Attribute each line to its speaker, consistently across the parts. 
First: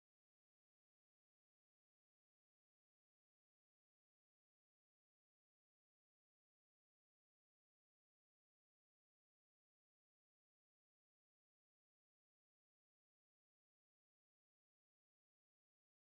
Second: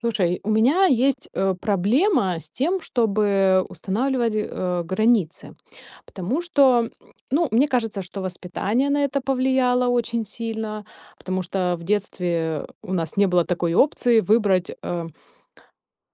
Speaker 1: Слушай, у меня есть проблема с тем, чтобы устанавливать границы, потому что, ну, мне кажется, что воспитание на это повлияло очень сильно, потому что в детстве у нас не было такой опции выбрать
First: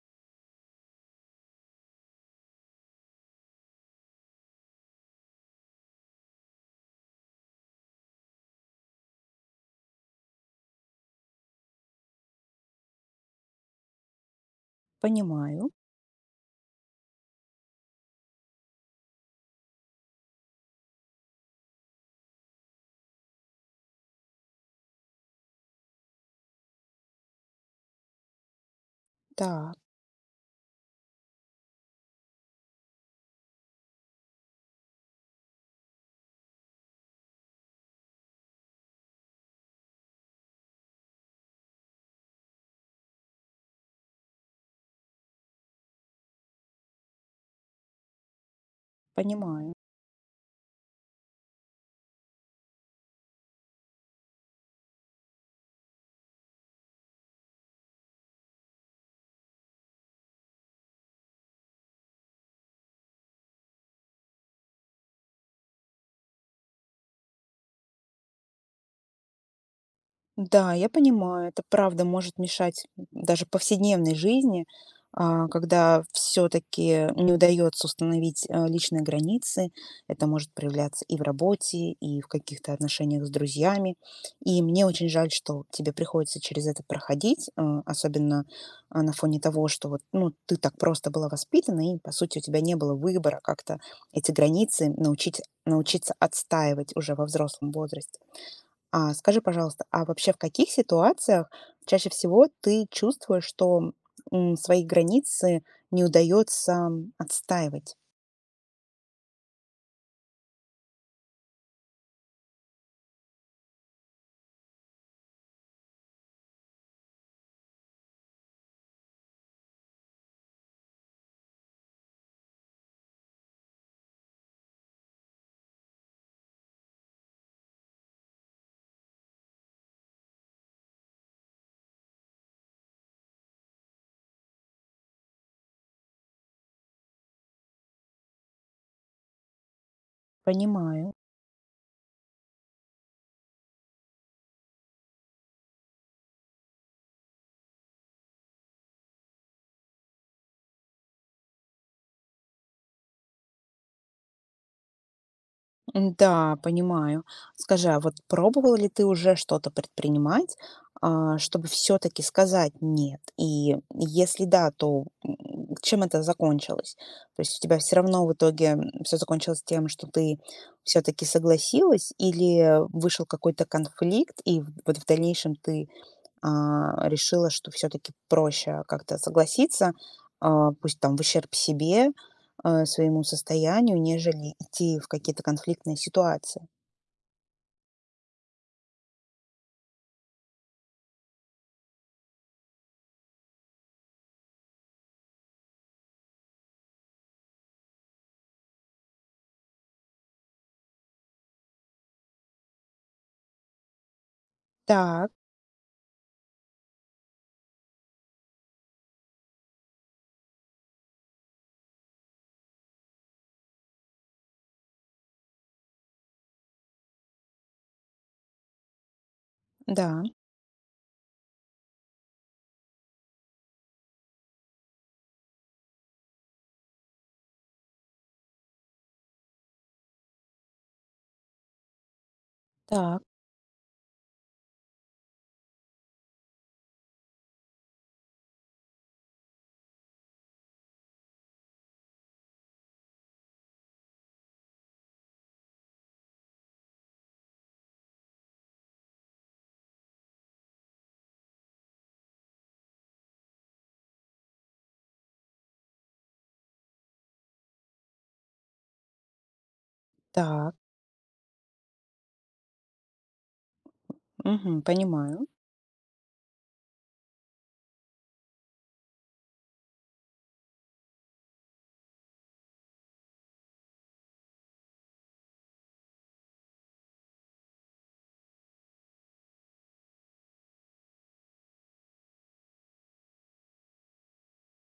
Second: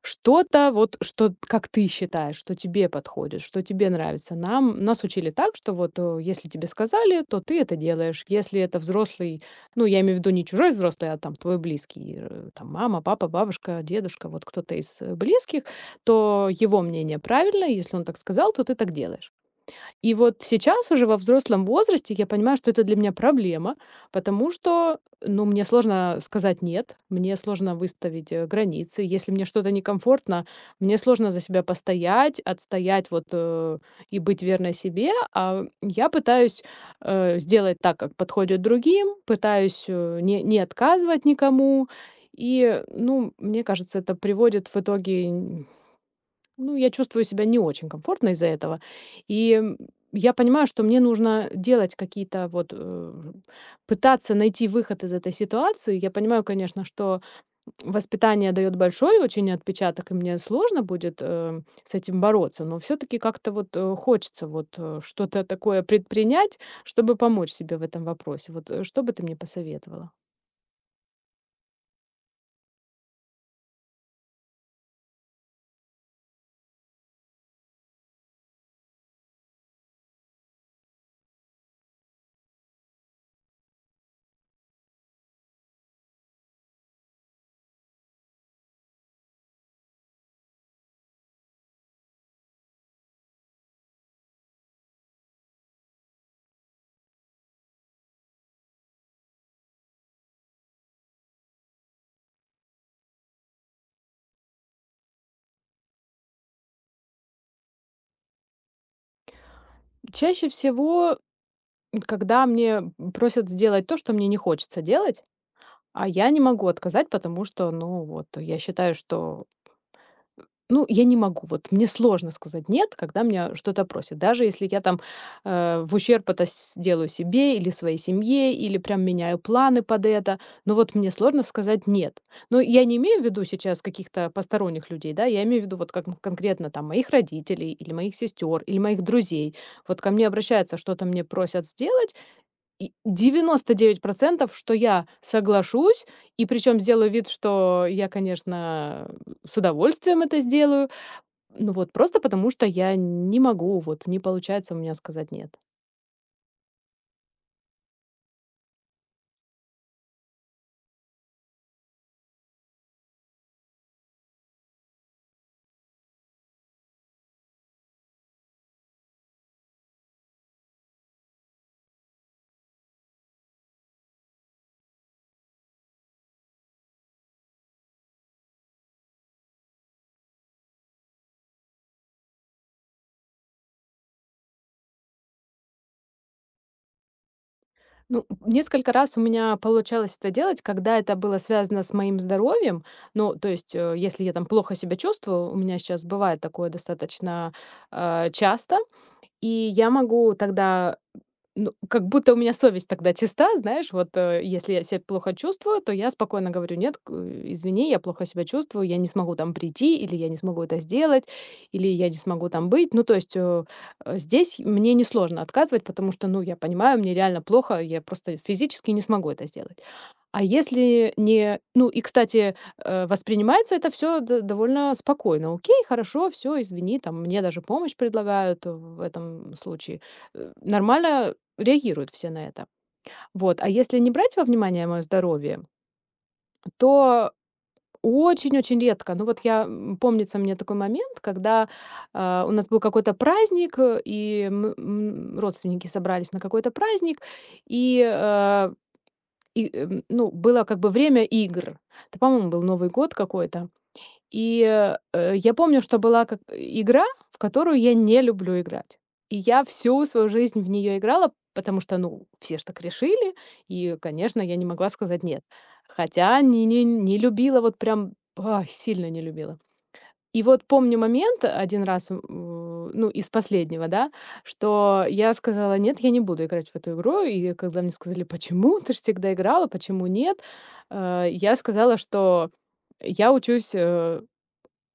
Speaker 1: что-то вот, что, как ты считаешь, что тебе подходит, что тебе нравится. Нам нас учили так, что вот, если тебе сказали, то ты это делаешь. Если это взрослый, ну, я имею в виду не чужой взрослый, а там твой близкий, там мама, папа, бабушка, дедушка, вот кто-то из близких,
Speaker 2: Понимаю,
Speaker 1: то его мнение правильно, если он так сказал, то ты так делаешь. И вот сейчас уже во взрослом возрасте я понимаю, что это для меня проблема, потому что, ну, мне сложно сказать «нет», мне сложно выставить границы. Если мне что-то
Speaker 2: да,
Speaker 1: некомфортно, мне сложно за себя постоять, отстоять и быть верной себе. А я пытаюсь сделать так, как подходит другим, пытаюсь не отказывать никому. И, ну, мне кажется, это приводит в итоге, ну, я чувствую себя не очень комфортно из-за этого. И
Speaker 2: понимаю.
Speaker 1: м, я понимаю, что мне нужно делать какие-то пытаться найти выход из этой ситуации. Я понимаю, конечно, что воспитание дает большой очень отпечаток, и мне сложно будет с этим бороться, но все-таки как-то хочется что-то такое предпринять, чтобы помочь себе в этом вопросе. Вот что бы ты мне посоветовала?
Speaker 2: Да, я понимаю, это правда может мешать даже повседневной жизни, когда все-таки не удается установить личные границы. Это может проявляться и в работе, и в каких-то отношениях с друзьями. И мне очень жаль, что тебе приходится через это проходить, особенно на фоне того, что вот, ну, ты так просто была воспитана, и, по сути, у тебя не было выбора как-то эти границы научиться отстаивать уже во взрослом возрасте. А скажи, пожалуйста, а вообще в каких ситуациях чаще всего ты чувствуешь, что, свои границы не удается отстаивать?
Speaker 1: Чаще всего, когда мне просят сделать то, что мне не хочется делать, а я не могу отказать, потому что, ну, вот я считаю, что, ну, я не могу. Вот мне сложно сказать нет, когда меня что-то просят. Даже если я там в ущерб делаю себе или своей семье, или прям меняю планы под это. Но вот мне сложно сказать нет. Но я не имею в виду сейчас каких-то посторонних людей, да, я имею в виду вот как конкретно там моих родителей или моих сестер или моих друзей. Вот ко мне обращаются, что-то
Speaker 2: Понимаю.
Speaker 1: мне просят сделать, и 99%, что я соглашусь, и причем сделаю вид, что я, конечно, с удовольствием это сделаю. Ну вот просто потому, что я не могу, вот не получается у меня сказать "нет".
Speaker 2: Да, понимаю. Скажи, а вот пробовал ли ты уже что-то предпринимать, чтобы все таки сказать «нет»? И если да, то, чем это закончилось? То есть у тебя все равно в итоге, все закончилось тем, что ты все таки согласилась, или вышел какой-то конфликт, и в дальнейшем ты решила, что все таки проще как-то согласиться, пусть там в ущерб себе, своему состоянию, нежели идти в какие-то конфликтные ситуации.
Speaker 1: Ну, несколько раз у меня получалось это делать, когда это было связано с моим здоровьем. Ну, то есть, если я там плохо себя чувствую, у меня сейчас бывает такое достаточно часто, и я могу тогда, ну, как будто у меня совесть тогда чиста, знаешь, вот, если я себя
Speaker 2: Так,
Speaker 1: плохо чувствую, то я спокойно говорю: "Нет, извини, я плохо себя чувствую, я не смогу там прийти, или я не смогу это сделать, или я не смогу там быть". Ну, то есть, здесь мне несложно отказывать, потому что, ну, я понимаю, мне реально плохо, я просто физически не смогу это сделать.
Speaker 2: да,
Speaker 1: А если не ну и, кстати, воспринимается это все довольно спокойно: "Окей, хорошо, все, извини". Там мне даже помощь предлагают в этом случае. Нормально реагируют все на это.
Speaker 2: так,
Speaker 1: Вот. А если не брать во внимание мое здоровье, то очень-очень редко. Ну вот я, помнится мне такой момент, когда, у нас был какой-то праздник, и мы, родственники собрались на какой-то праздник, и, ну, было как бы время игр. Это, по-моему, был Новый год какой-то. И, я помню, что была как игра, в которую я не люблю играть. И я всю свою жизнь в
Speaker 2: так.
Speaker 1: нее играла, потому что, ну, все ж так решили, и, конечно, я не
Speaker 2: Мгм,
Speaker 1: могла сказать "нет".
Speaker 2: понимаю.
Speaker 1: Хотя не любила, вот прям, ай, сильно не любила. И вот помню момент один раз, ну, из последнего, да, что я сказала: "Нет, я не буду играть в эту игру". И когда мне сказали: "Почему? Ты же всегда играла, почему нет?" Я сказала, что я учусь,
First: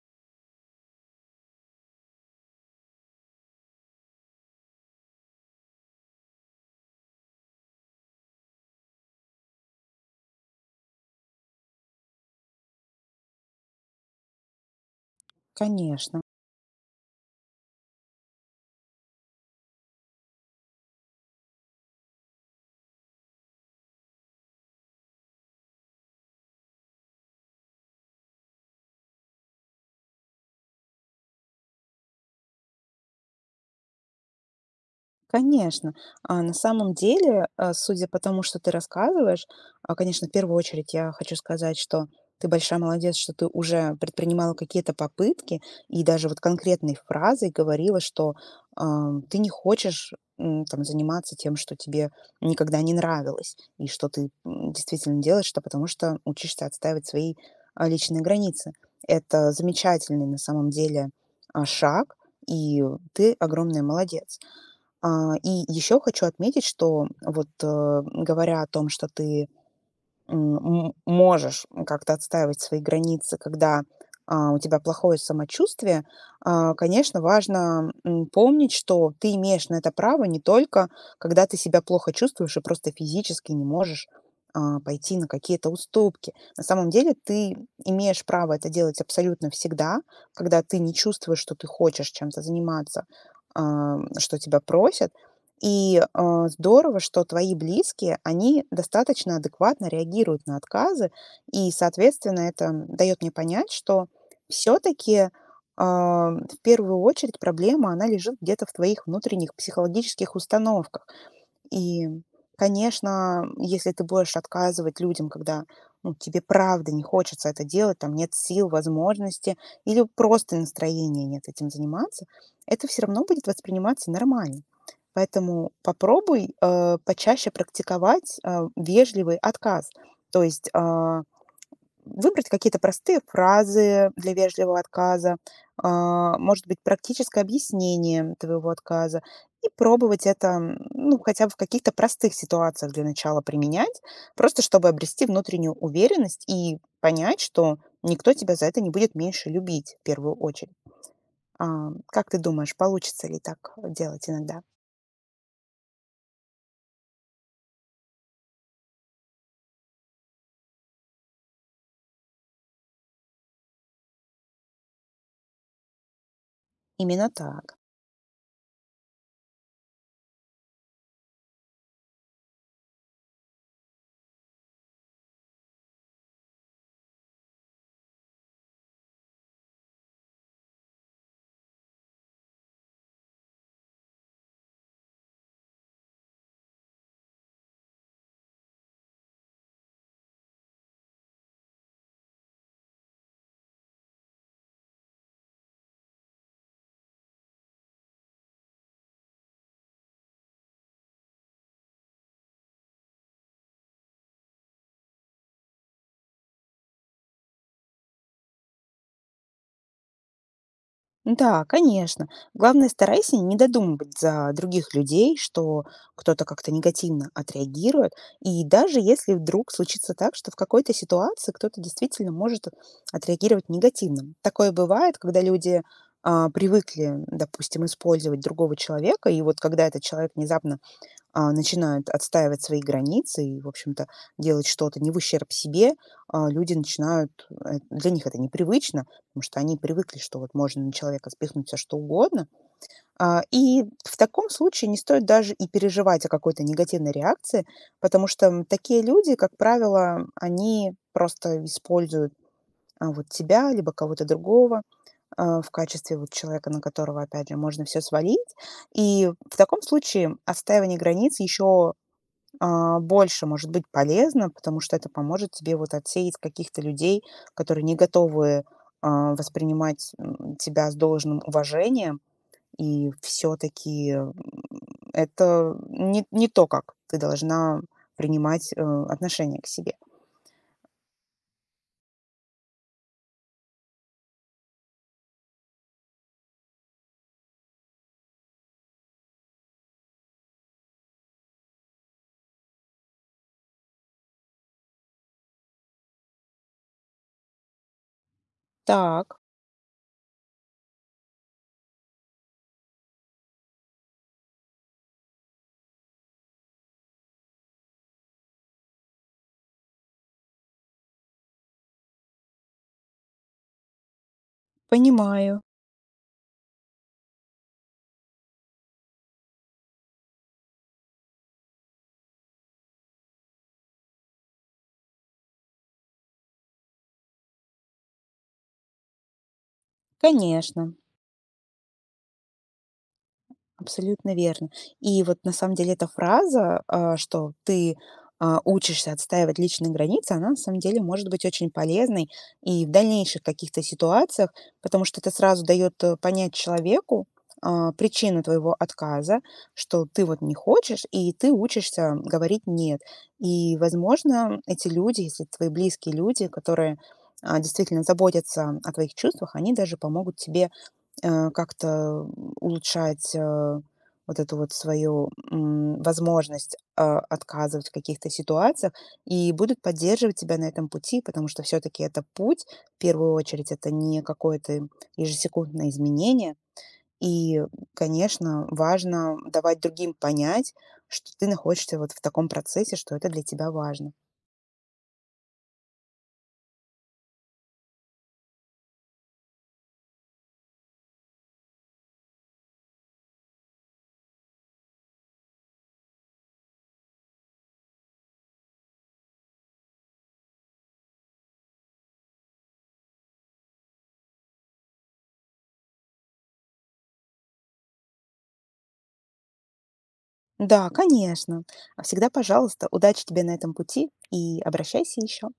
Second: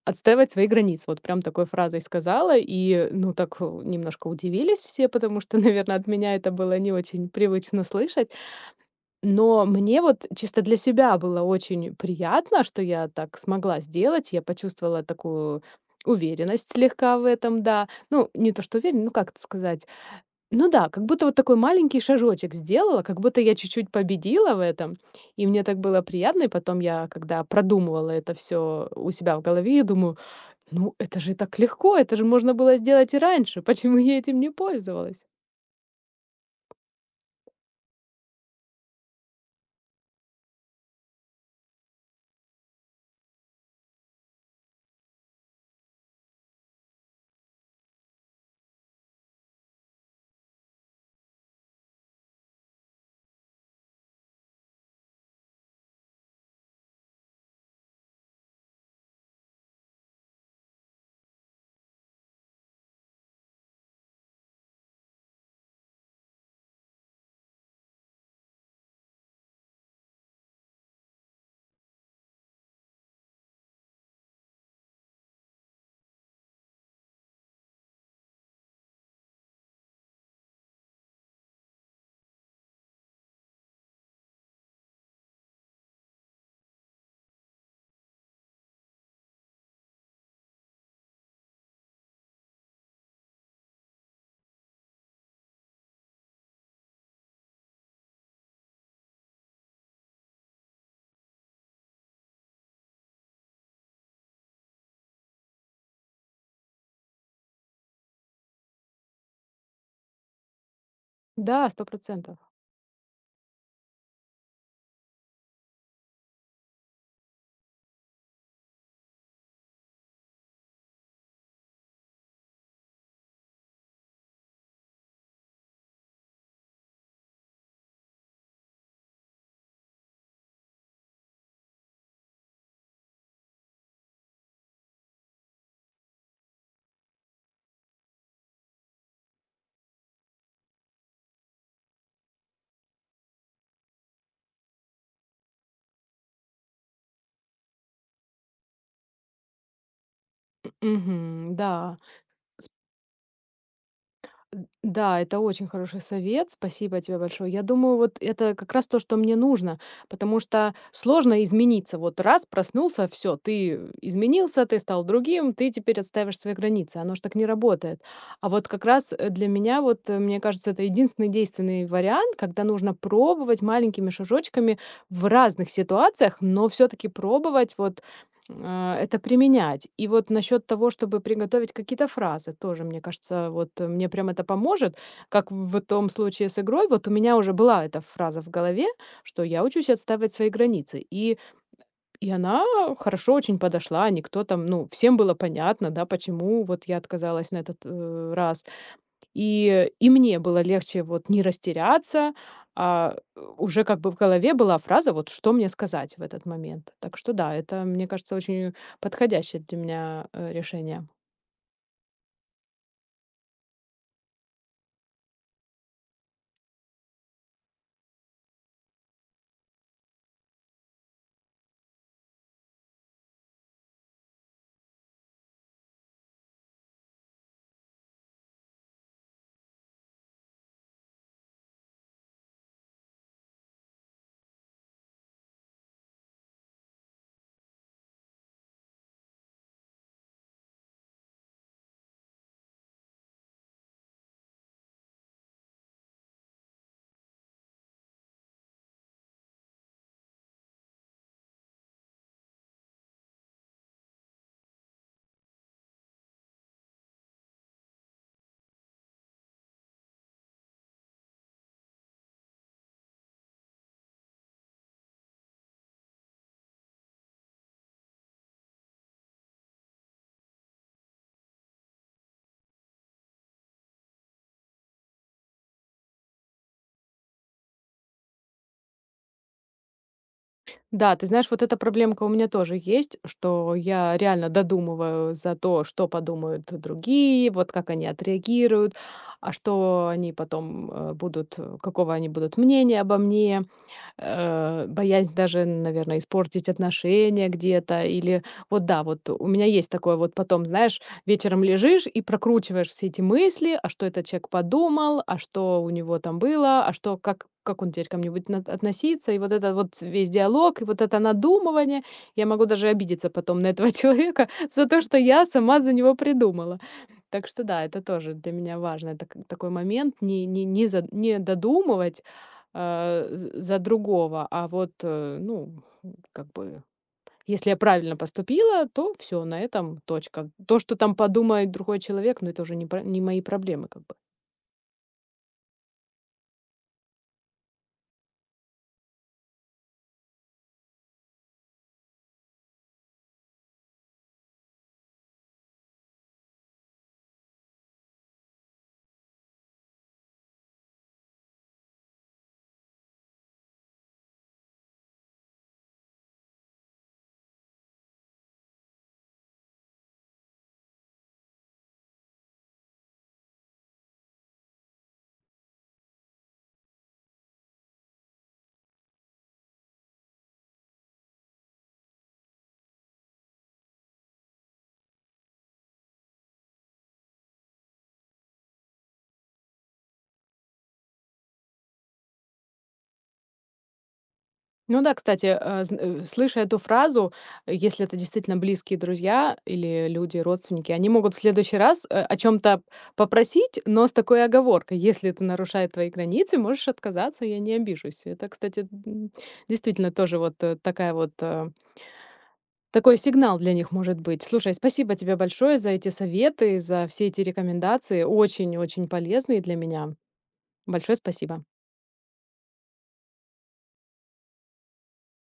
Speaker 1: отстаивать свои границы. Вот прям такой фразой сказала. И, ну, так, немножко удивились все, потому что, наверное, от меня это было не очень привычно слышать. Но мне вот чисто для себя было очень приятно, что я так смогла сделать. Я почувствовала такую
Speaker 2: Конечно.
Speaker 1: уверенность слегка в этом, да. Ну, не то что уверен, ну, как это сказать? Ну да, как будто вот такой маленький шажочек сделала, как будто я чуть-чуть победила в этом. И мне так было приятно. И потом я, когда продумывала это все у себя в голове, я думаю: ну, это же так легко, это же можно было сделать и раньше. Почему я этим не пользовалась?
Speaker 2: Конечно. На самом деле, судя по тому, что ты рассказываешь, конечно, в первую очередь я хочу сказать, что ты большая молодец, что ты уже предпринимала какие-то попытки и даже вот конкретной фразой говорила, что ты не хочешь там, заниматься тем, что тебе никогда не нравилось, и что ты действительно делаешь это, потому что учишься отстаивать свои личные границы. Это замечательный на самом деле шаг, и ты огромная молодец. И еще хочу отметить, что вот, говоря о том, что ты, можешь как-то отстаивать свои границы, когда, у тебя плохое самочувствие, конечно, важно, помнить, что ты имеешь на это право не только когда ты себя плохо чувствуешь и просто физически не можешь, пойти на какие-то уступки. На самом деле ты имеешь право это делать абсолютно всегда, когда ты не чувствуешь, что ты хочешь чем-то заниматься, что тебя просят. И, здорово, что твои близкие, они достаточно адекватно реагируют на отказы. И, соответственно, это дает мне понять, что все таки в первую очередь проблема, она лежит где-то в твоих внутренних психологических установках.
Speaker 1: Да, сто
Speaker 2: И,
Speaker 1: процентов.
Speaker 2: конечно, если ты будешь отказывать людям, когда, ну, тебе правда не хочется это делать, там нет сил, возможности или просто настроения нет этим заниматься, это все равно будет восприниматься нормально. Поэтому попробуй почаще практиковать вежливый отказ. То есть, выбрать какие-то простые фразы для вежливого отказа, может быть, практическое объяснение твоего отказа, и пробовать это, ну, хотя бы в каких-то простых ситуациях для начала применять, просто чтобы обрести внутреннюю уверенность и понять, что никто тебя за это не будет меньше любить в первую очередь.
Speaker 1: Мгм, да.
Speaker 2: Как ты думаешь, получится ли так делать иногда?
Speaker 1: Д да, это очень хороший совет. Спасибо тебе большое. Я думаю, вот это как раз то, что мне нужно, потому что сложно измениться. Вот раз проснулся, все, ты изменился, ты стал другим, ты теперь отставишь свои границы. Оно ж
Speaker 2: Именно
Speaker 1: так не
Speaker 2: так.
Speaker 1: работает. А вот как раз, для меня, вот, мне кажется, это единственный действенный вариант, когда нужно пробовать маленькими шажочками в разных ситуациях, но все таки пробовать это применять. И вот насчет того, чтобы приготовить какие-то фразы, тоже, мне кажется, мне прям это поможет, как в том случае с игрой. Вот у меня уже была эта фраза в голове, что я учусь отстаивать свои границы. И она хорошо очень подошла, никто там, ну, всем было понятно, да, почему вот я отказалась на этот раз. И мне было легче вот не растеряться, уже как бы в голове была фраза, вот что мне сказать в этот момент. Так что да, это, мне кажется, очень подходящее для меня, решение.
Speaker 2: Да, конечно. Главное, старайся не додумывать за других людей, что кто-то как-то негативно отреагирует. И даже если вдруг случится так, что в какой-то ситуации кто-то действительно может отреагировать негативно. Такое бывает, когда люди привыкли, допустим, использовать другого человека, и вот когда этот человек внезапно начинают отстаивать свои границы и, в общем-то, делать что-то не в ущерб себе, люди начинают, для них это непривычно, потому что они привыкли, что вот можно на человека спихнуть все что угодно. И в таком случае не стоит даже и переживать о какой-то негативной реакции, потому что, такие люди, как правило, они просто используют, вот тебя, либо кого-то другого в качестве вот человека, на которого, опять же, можно все свалить. И в таком случае отстаивание границ еще больше может быть полезно, потому что это поможет тебе вот отсеять каких-то людей, которые не готовы воспринимать, тебя с должным уважением, и все-таки это не то, как ты должна принимать отношение к себе.
Speaker 1: Да, ты знаешь, вот эта проблемка у меня тоже есть, что я реально додумываю за то, что подумают другие, вот как они отреагируют, а что они потом, будут, какого они будут мнения обо мне. Боязнь даже, наверное, испортить отношения где-то или вот да, вот
Speaker 2: Так,
Speaker 1: у меня есть такое вот потом, знаешь, вечером лежишь и прокручиваешь все эти мысли, а что этот человек подумал, а что у него там было, а что, как он теперь ко мне будет относиться, и вот этот вот весь диалог, и вот это надумывание. Я могу даже обидеться потом на этого человека за то, что я
Speaker 2: понимаю.
Speaker 1: сама за него придумала. Так что да, это тоже для меня важно. Это как такой момент не додумывать, а, з за другого. А вот, ну, как бы, если я правильно поступила, то все на этом точка. То,
Speaker 2: Конечно.
Speaker 1: что там подумает другой человек, ну, это уже не мои проблемы, как бы.
Speaker 2: Абсолютно верно. И вот на самом деле эта фраза, что ты учишься отстаивать личные границы, она на самом деле может быть очень полезной и в дальнейших каких-то ситуациях, потому что это сразу дает понять человеку причину твоего отказа, что ты вот не хочешь, и ты учишься говорить «нет». И, возможно, эти люди, если твои близкие люди, которые действительно заботятся о твоих чувствах, они даже помогут тебе как-то улучшать, вот эту вот свою, возможность, отказывать в каких-то ситуациях и будут поддерживать тебя на этом пути, потому что все таки это путь. В первую очередь, это не какое-то ежесекундное изменение. И, конечно, важно давать другим понять, что ты находишься вот в таком процессе, что это для тебя важно.
Speaker 1: Ну да, кстати, слыша эту фразу, если это действительно близкие друзья или люди, родственники, они могут в следующий раз, о чем то попросить, но с такой оговоркой: "Если это нарушает твои границы, можешь отказаться, я не обижусь". Это, кстати, действительно тоже вот, такая вот, такой сигнал для них может быть. Слушай, спасибо тебе большое за эти советы, за все эти рекомендации. Очень-очень полезные для меня.
Speaker 2: Да,
Speaker 1: Большое
Speaker 2: конечно.
Speaker 1: спасибо.
Speaker 2: Всегда пожалуйста. Удачи тебе на этом пути и обращайся еще.